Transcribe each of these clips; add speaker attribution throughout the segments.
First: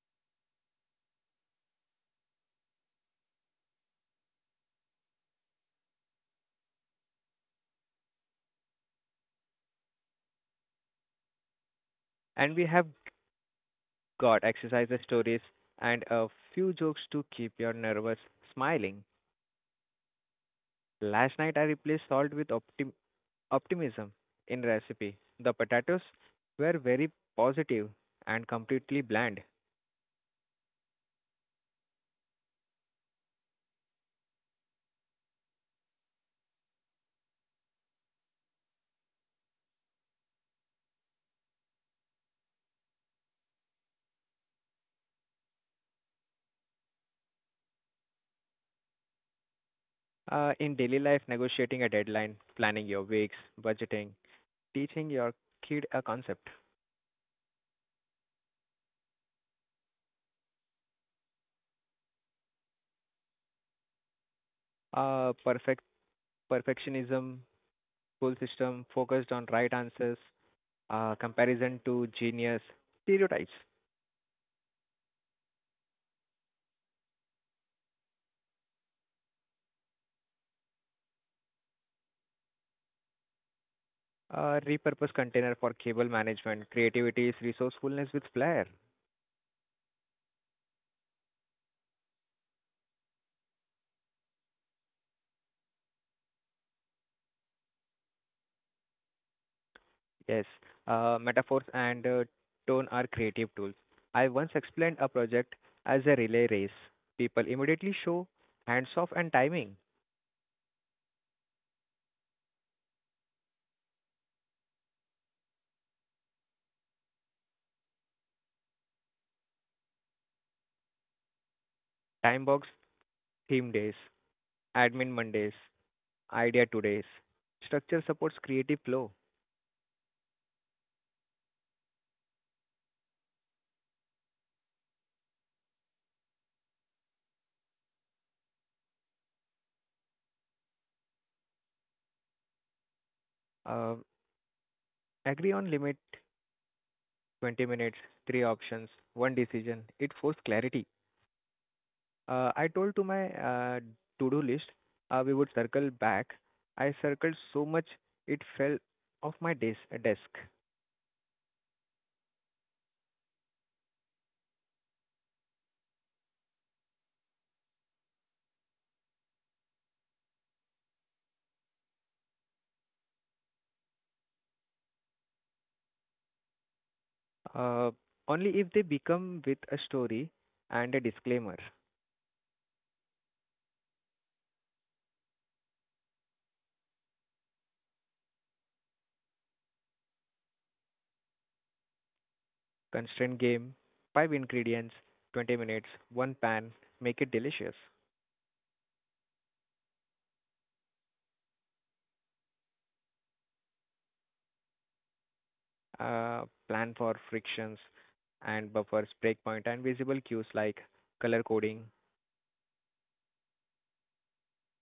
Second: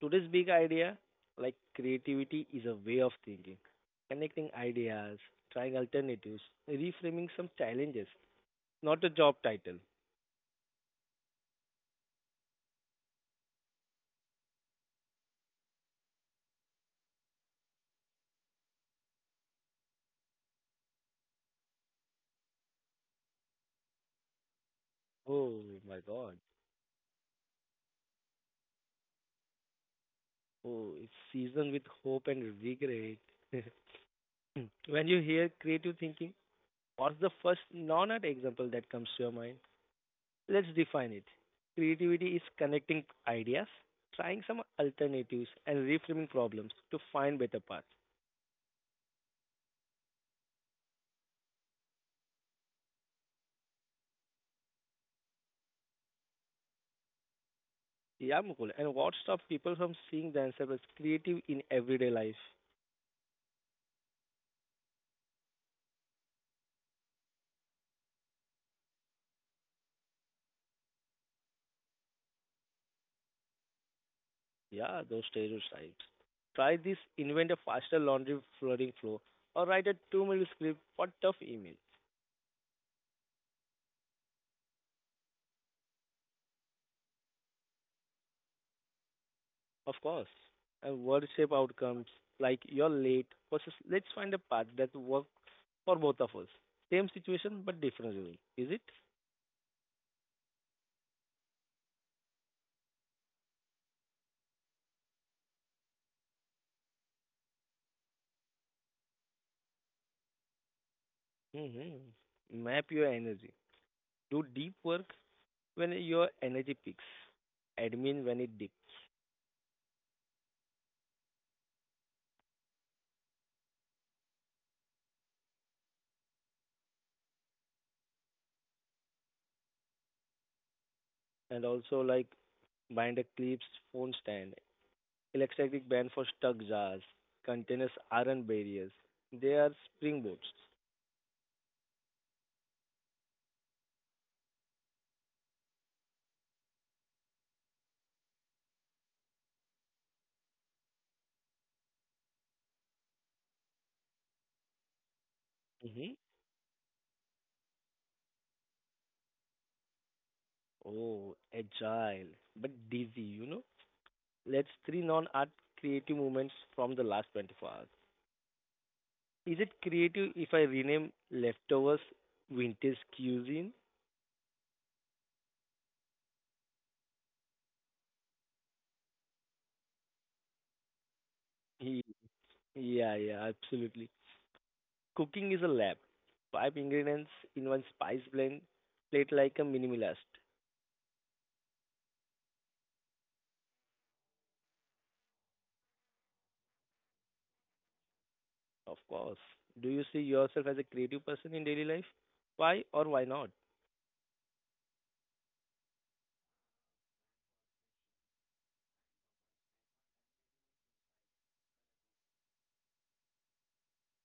Speaker 1: Today's big idea like creativity is a way of thinking, connecting ideas, trying alternatives, reframing some challenges, not a job title.
Speaker 2: And we have got exercises, stories, and a few jokes to keep your nervous smiling. Last night I replaced salt with optimism in recipe. The
Speaker 1: Oh
Speaker 2: potatoes
Speaker 1: my god.
Speaker 2: were very positive and completely bland.
Speaker 1: Oh, it's seasoned with hope and regret. When you hear creative thinking, what's the first non art example that comes to your mind? Let's define it. Creativity is connecting ideas, trying some alternatives, and reframing problems to find better paths.
Speaker 2: In daily life, negotiating a deadline, planning your weeks, budgeting, teaching your kid a concept.
Speaker 1: Yeah, Mukul. And what stops people from seeing themselves as creative in everyday life?
Speaker 2: Uh, perfect perfectionism, school system focused on right answers, comparison to genius, stereotypes.
Speaker 1: Yeah, those stereotypes. Try this, invent a faster laundry folding flow, or write a 2-minute script for tough email.
Speaker 2: Repurpose container for cable management, creativity is resourcefulness with flair.
Speaker 1: Of course. And word shape outcomes like you're late versus let's find a path that works for both of us. Same situation but different rule, is it?
Speaker 2: Yes, metaphors and tone are creative tools. I once explained a project as a relay race. People immediately show hands off and timing.
Speaker 1: Mhm. Map your energy. Do deep work when your energy peaks. Admin when it dips.
Speaker 2: Time box theme days, admin Mondays, idea Tuesdays. Structure supports creative flow.
Speaker 1: And also like binder clips, phone stand, electric band for stuck jars, containers aren't barriers. They are springboards.
Speaker 2: Uh, agree on limit 20 minutes, three options, one decision. It forced clarity. I told to my to-do list, we would circle back. I
Speaker 1: Mm-hmm.
Speaker 2: circled so much it fell off my desk.
Speaker 1: Oh, agile, but dizzy, you know? Let's three non-art creative moments from the last 24 hours. Is it creative if I rename leftovers vintage cuisine?
Speaker 2: Uh, only if they become with a story and a disclaimer.
Speaker 1: Yeah, yeah, absolutely. Cooking is a lab. Five ingredients in one spice blend. Plate like a minimalist,
Speaker 2: Constraint game, five ingredients, 20 minutes, one pan, make it delicious.
Speaker 1: of course. Do you see yourself as a creative person in daily life? Why or why not?
Speaker 2: Plan for frictions and buffers, breakpoint, and visible cues like color coding.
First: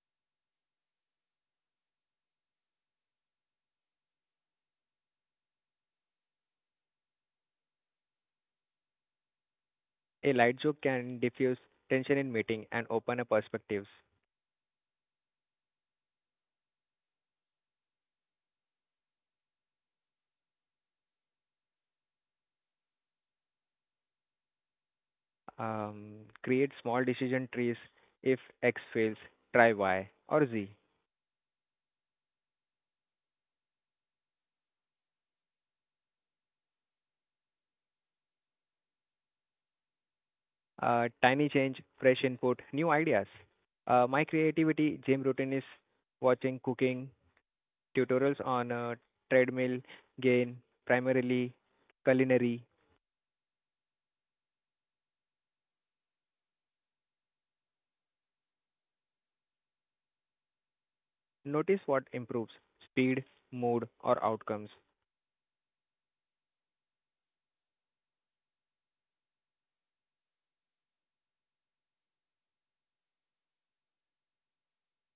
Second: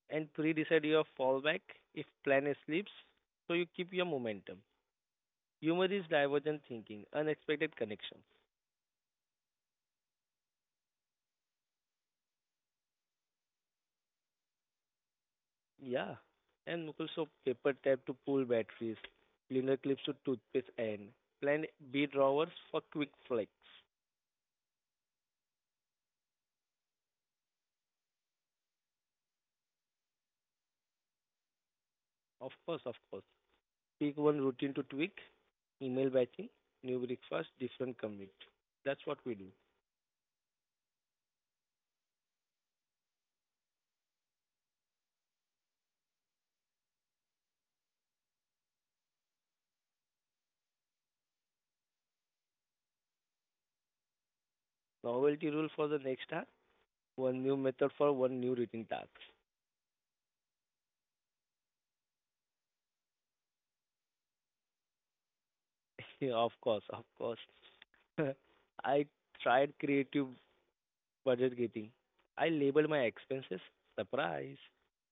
Speaker 1: And pre-decide your fallback if plan A slips, so you keep your momentum. Humor is divergent thinking, unexpected connections.
Speaker 2: A light joke can diffuse tension in meeting and open up perspectives.
Speaker 1: Yeah, and Mukul, so paper tap to pull batteries, linear clips to toothpaste end, plan B drawers for quick flex.
Speaker 2: Create small decision trees. If X fails, try Y or Z.
Speaker 1: Of course, of course. Pick one routine to tweak, email batching, new breakfast, different commute. That's what we do.
Speaker 2: Tiny change, fresh input, new ideas. My creativity gym routine is watching cooking tutorials on treadmill, gain, primarily culinary.
Speaker 1: Novelty rule for the next hour, one new method for one new routine task.
Speaker 2: Notice what improves speed, mood, or outcomes.
Speaker 1: Yeah, of course, of course. I tried creative budget getting. I labeled my expenses. Surprise.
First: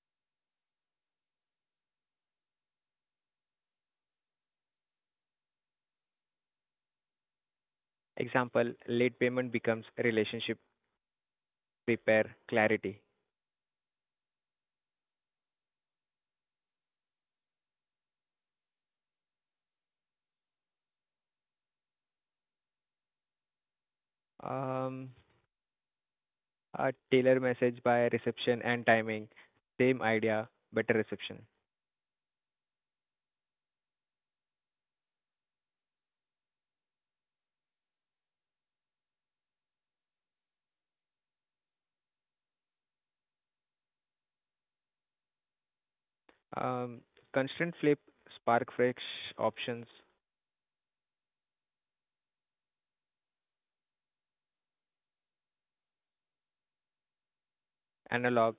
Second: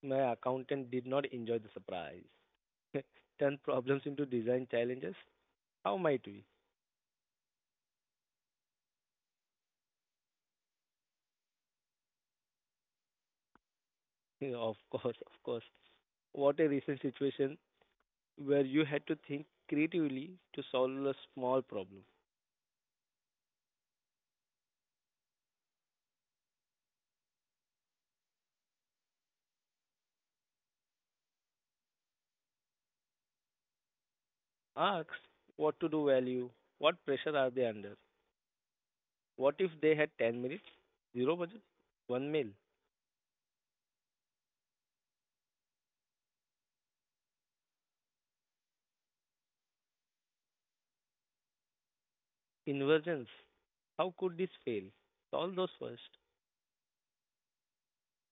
Speaker 1: My accountant did not enjoy the surprise. Turn problems into design challenges. How might we?
Speaker 2: Example, late payment becomes relationship repair clarity.
Speaker 1: Of course, of course. What a recent situation where you had to think creatively to solve a small problem.
Speaker 2: Um, a tailor message by reception and timing, same idea, better reception.
Speaker 1: Ask what to do value, what pressure are they under, what if they had 10 minutes, zero budget, one meal,
Speaker 2: Um, constant flip, spark fresh options,
Speaker 1: inversions, how could this fail? Solve those first.
Speaker 2: analog,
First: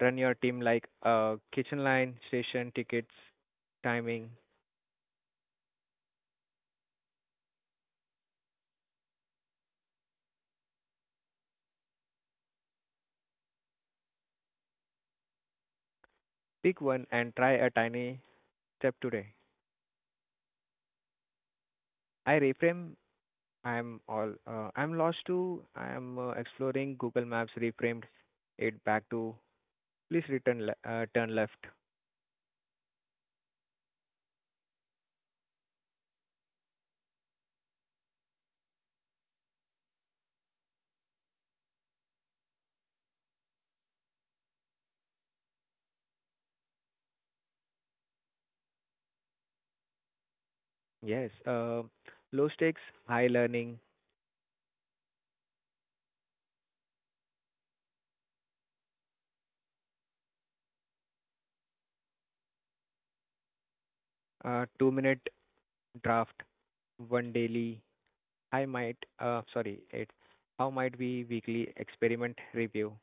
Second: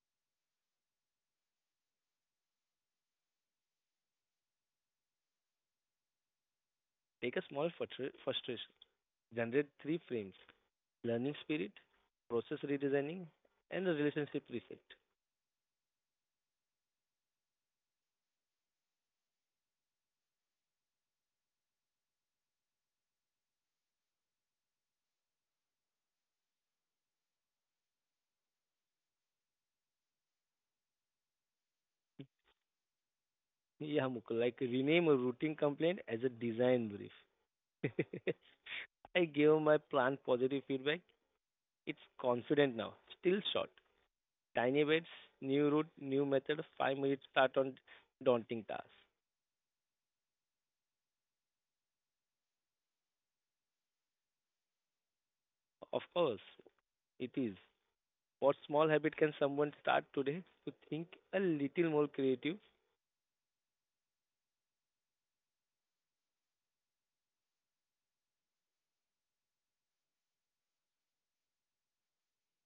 Speaker 2: run your team like a kitchen line, station, tickets, timing.
Speaker 1: Take a small frustration, generate three frames learning spirit, process redesigning, and the relationship reset.
Speaker 2: Pick one and try a tiny step today. I reframe. I'm lost too. I'm exploring Google Maps, reframed it back to please return turn left.
Speaker 1: Yeah, Mukul, like rename a routine complaint as a design brief. I gave my plant positive feedback. It's confident now. Still short. Tiny bits, new route, new method, 5 minutes start on daunting task.
Speaker 2: Yes, low stakes, high learning,
Speaker 1: Of course, it is. What small habit can someone start today to think a little more creative?
Speaker 2: 2-minute draft, one daily. I might, sorry, it. How might we weekly experiment review?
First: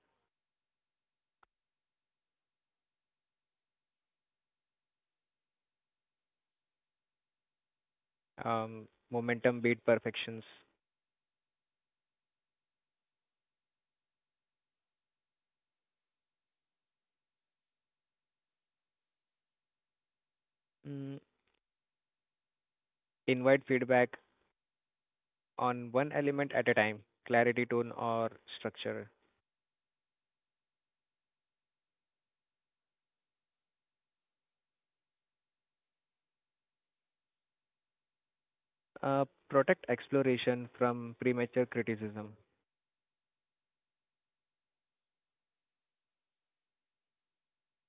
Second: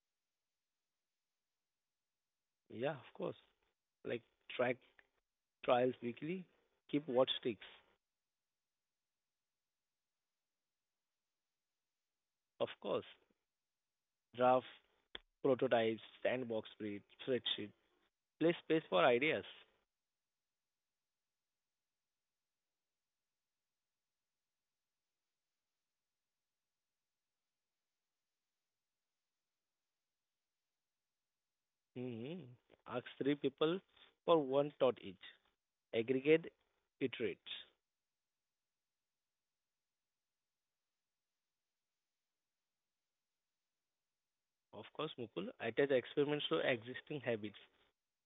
Speaker 1: Yeah, of course. Like track trials weekly, keep what sticks.
Speaker 2: Momentum beat perfections.
Speaker 1: Of course, draft prototypes, sandbox spreadsheet, play space for ideas.
Speaker 2: Mm, Invite feedback on one element at a time. Clarity, tone, or structure.
Speaker 1: hmm Ask three people for one thought each. Aggregate, iterate.
Speaker 2: Protect exploration from premature criticism.
Speaker 1: Of course, Mukul. I attach experiments to existing habits.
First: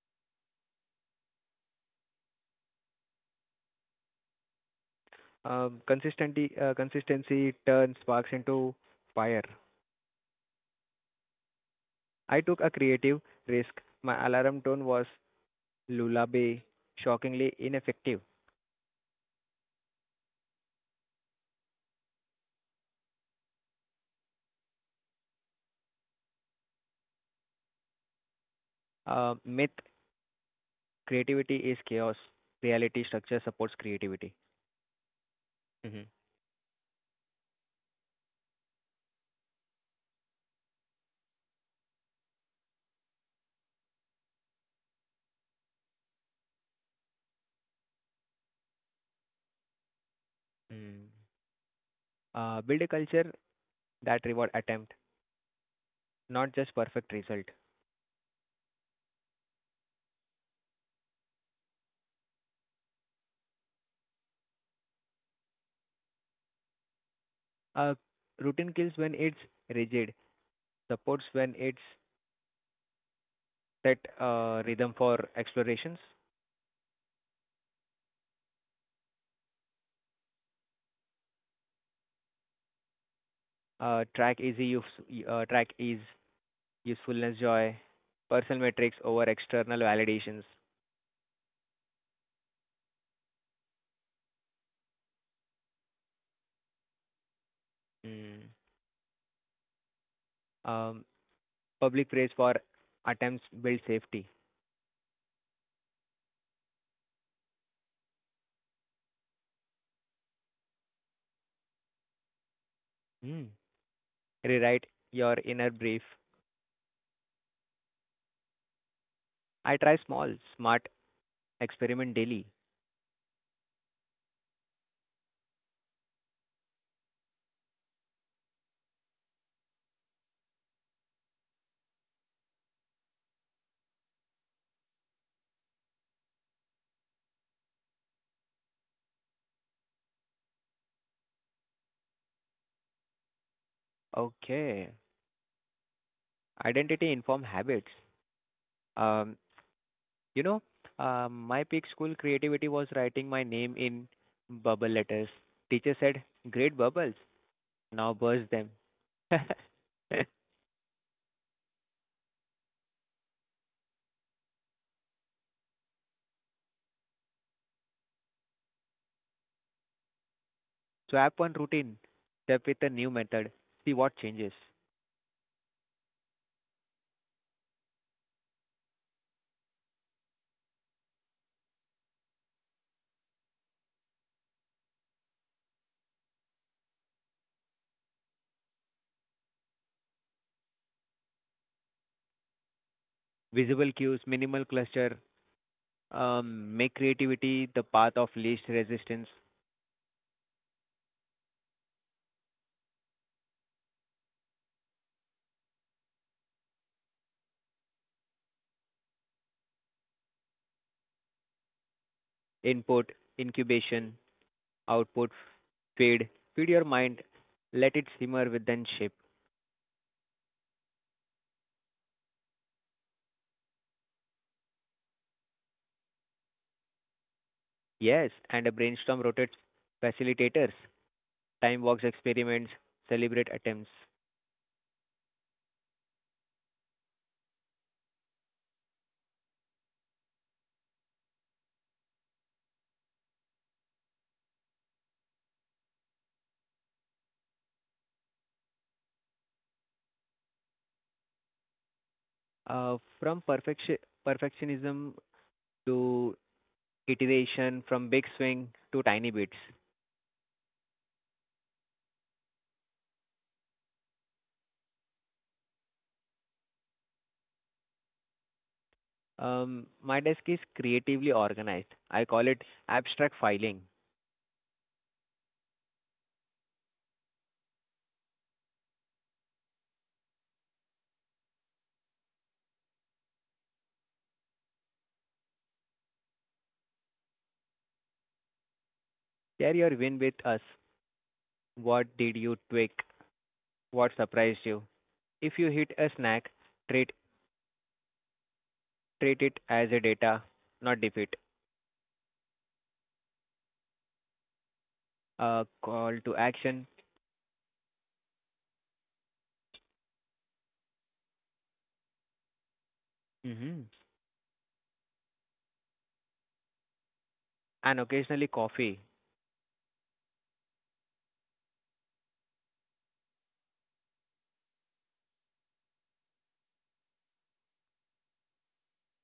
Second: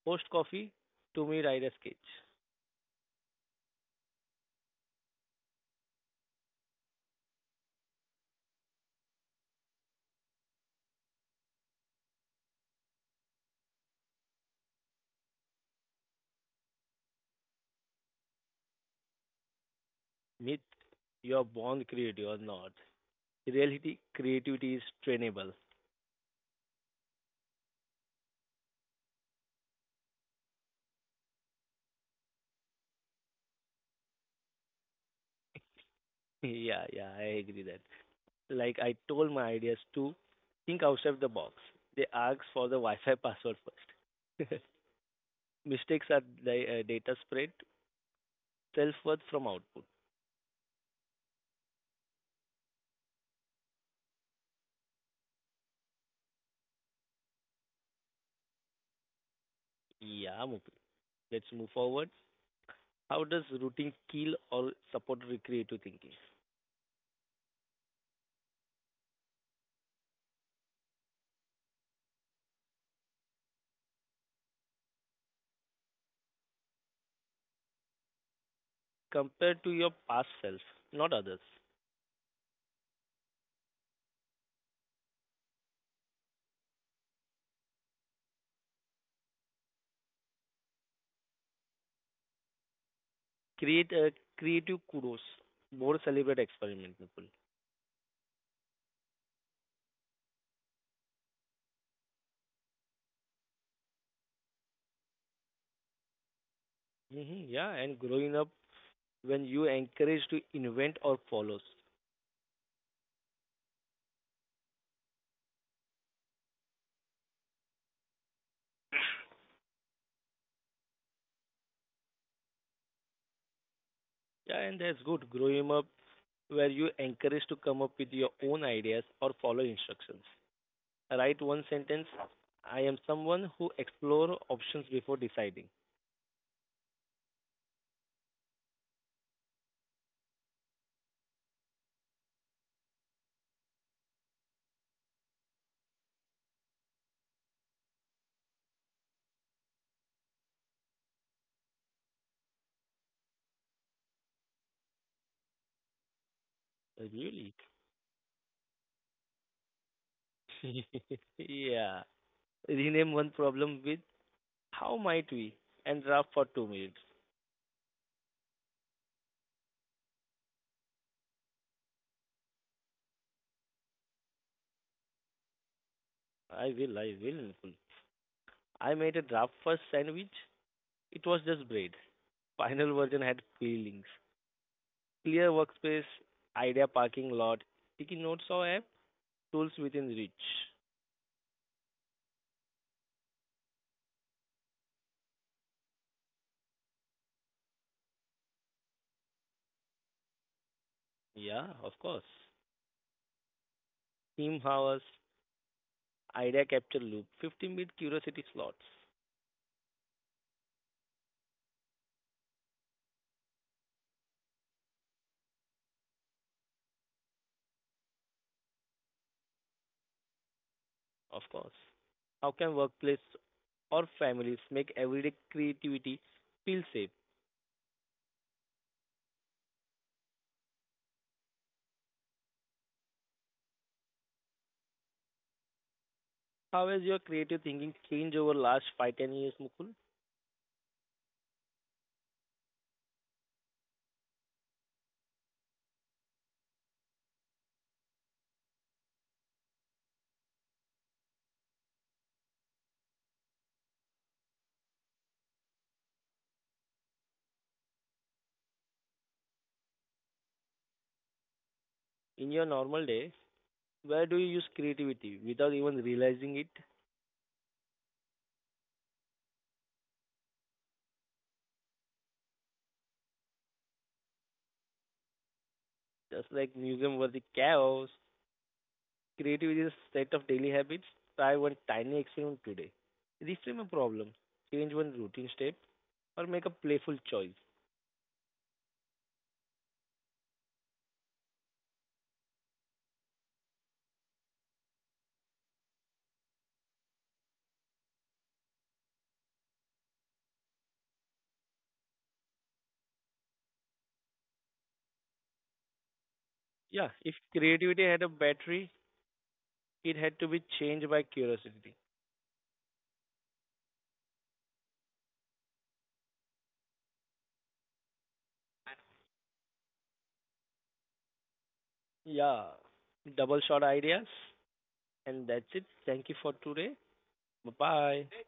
Speaker 1: Post coffee to me write a sketch.
Speaker 2: Consistency turns sparks into fire. I took a creative risk. My alarm tone was lullaby, shockingly ineffective.
Speaker 1: Myth, you're born creative or not. Reality, creativity is trainable.
Speaker 2: Myth: creativity is chaos. Reality structure supports creativity. Mm-hmm.
Speaker 1: Yeah, yeah, I agree that. Like I told my ideas to think outside the box. They ask for the Wi-Fi password first. Mistakes are the data spread, self-worth from output.
Speaker 2: Mm. Build a culture that reward attempt, not just perfect result.
Speaker 1: Yeah, Mukul. Let's move forward. How does routine kill or support recreative thinking?
Speaker 2: Uh, routine kills when it's rigid, supports when it's set a rhythm for explorations.
Speaker 1: Compared to your past self, not others.
Speaker 2: Uh, track easy use, track ease usefulness joy, personal metrics over external validations.
Speaker 1: Create a creative kudos, more celebrate experiment people.
Speaker 2: Mm. Um, public praise for attempts build safety.
Speaker 1: Hmm. Yeah, and growing up when you encourage to invent or follows.
Speaker 2: Mm. Rewrite your inner brief. I try small, smart experiment daily.
Speaker 1: Yeah, and that's good. Growing up where you encourage to come up with your own ideas or follow instructions. Write one sentence. I am someone who explore options before deciding.
Speaker 2: Okay. Identity inform habits. Um, you know, my peak school creativity was writing my name in bubble letters. Teacher said, "Great bubbles."
Speaker 1: Really?
Speaker 2: Now burst them.
Speaker 1: Yeah. Rename one problem with how might we and draft for 2 minutes.
Speaker 2: Swap one routine step with a new method, see what changes.
Speaker 1: I will, I will. I made a draft first sandwich. It was just bread. Final version had feelings. Clear workspace, idea parking lot, sticky notes or app, tools within reach.
Speaker 2: Visible cues, minimal cluster, make creativity the path of least resistance,
Speaker 1: Yeah, of course. Team hours, idea capture loop, 15-minute curiosity slots.
Speaker 2: input, incubation, output, feed. Feed your mind, let it simmer within shape.
Speaker 1: Of course. How can workplace or families make everyday creativity feel safe?
Speaker 2: Yes, and a brainstorm rotates facilitators, time walks experiments, celebrate attempts.
Speaker 1: How has your creative thinking changed over last 5-10 years, Mukul?
Speaker 2: Uh, from perfection, perfectionism to iteration, from big swing to tiny bits.
Speaker 1: In your normal day? Where do you use creativity without even realizing it?
Speaker 2: My desk is creatively organized. I call it abstract filing.
Speaker 1: Just like museum was worthy chaos, creativity is a set of daily habits. Try one tiny experiment today. Reframe a problem, change one routine step, or make a playful choice.
Speaker 2: Share your win with us. What did you tweak? What surprised you? If you hit a snack, treat treat it as a data, not defeat. A call to action.
Speaker 1: Yeah, if creativity had a battery, it had to be changed by curiosity.
Speaker 2: hmm and occasionally coffee.
Speaker 1: Yeah, double shot ideas. And that's it. Thank you for today. Bye bye.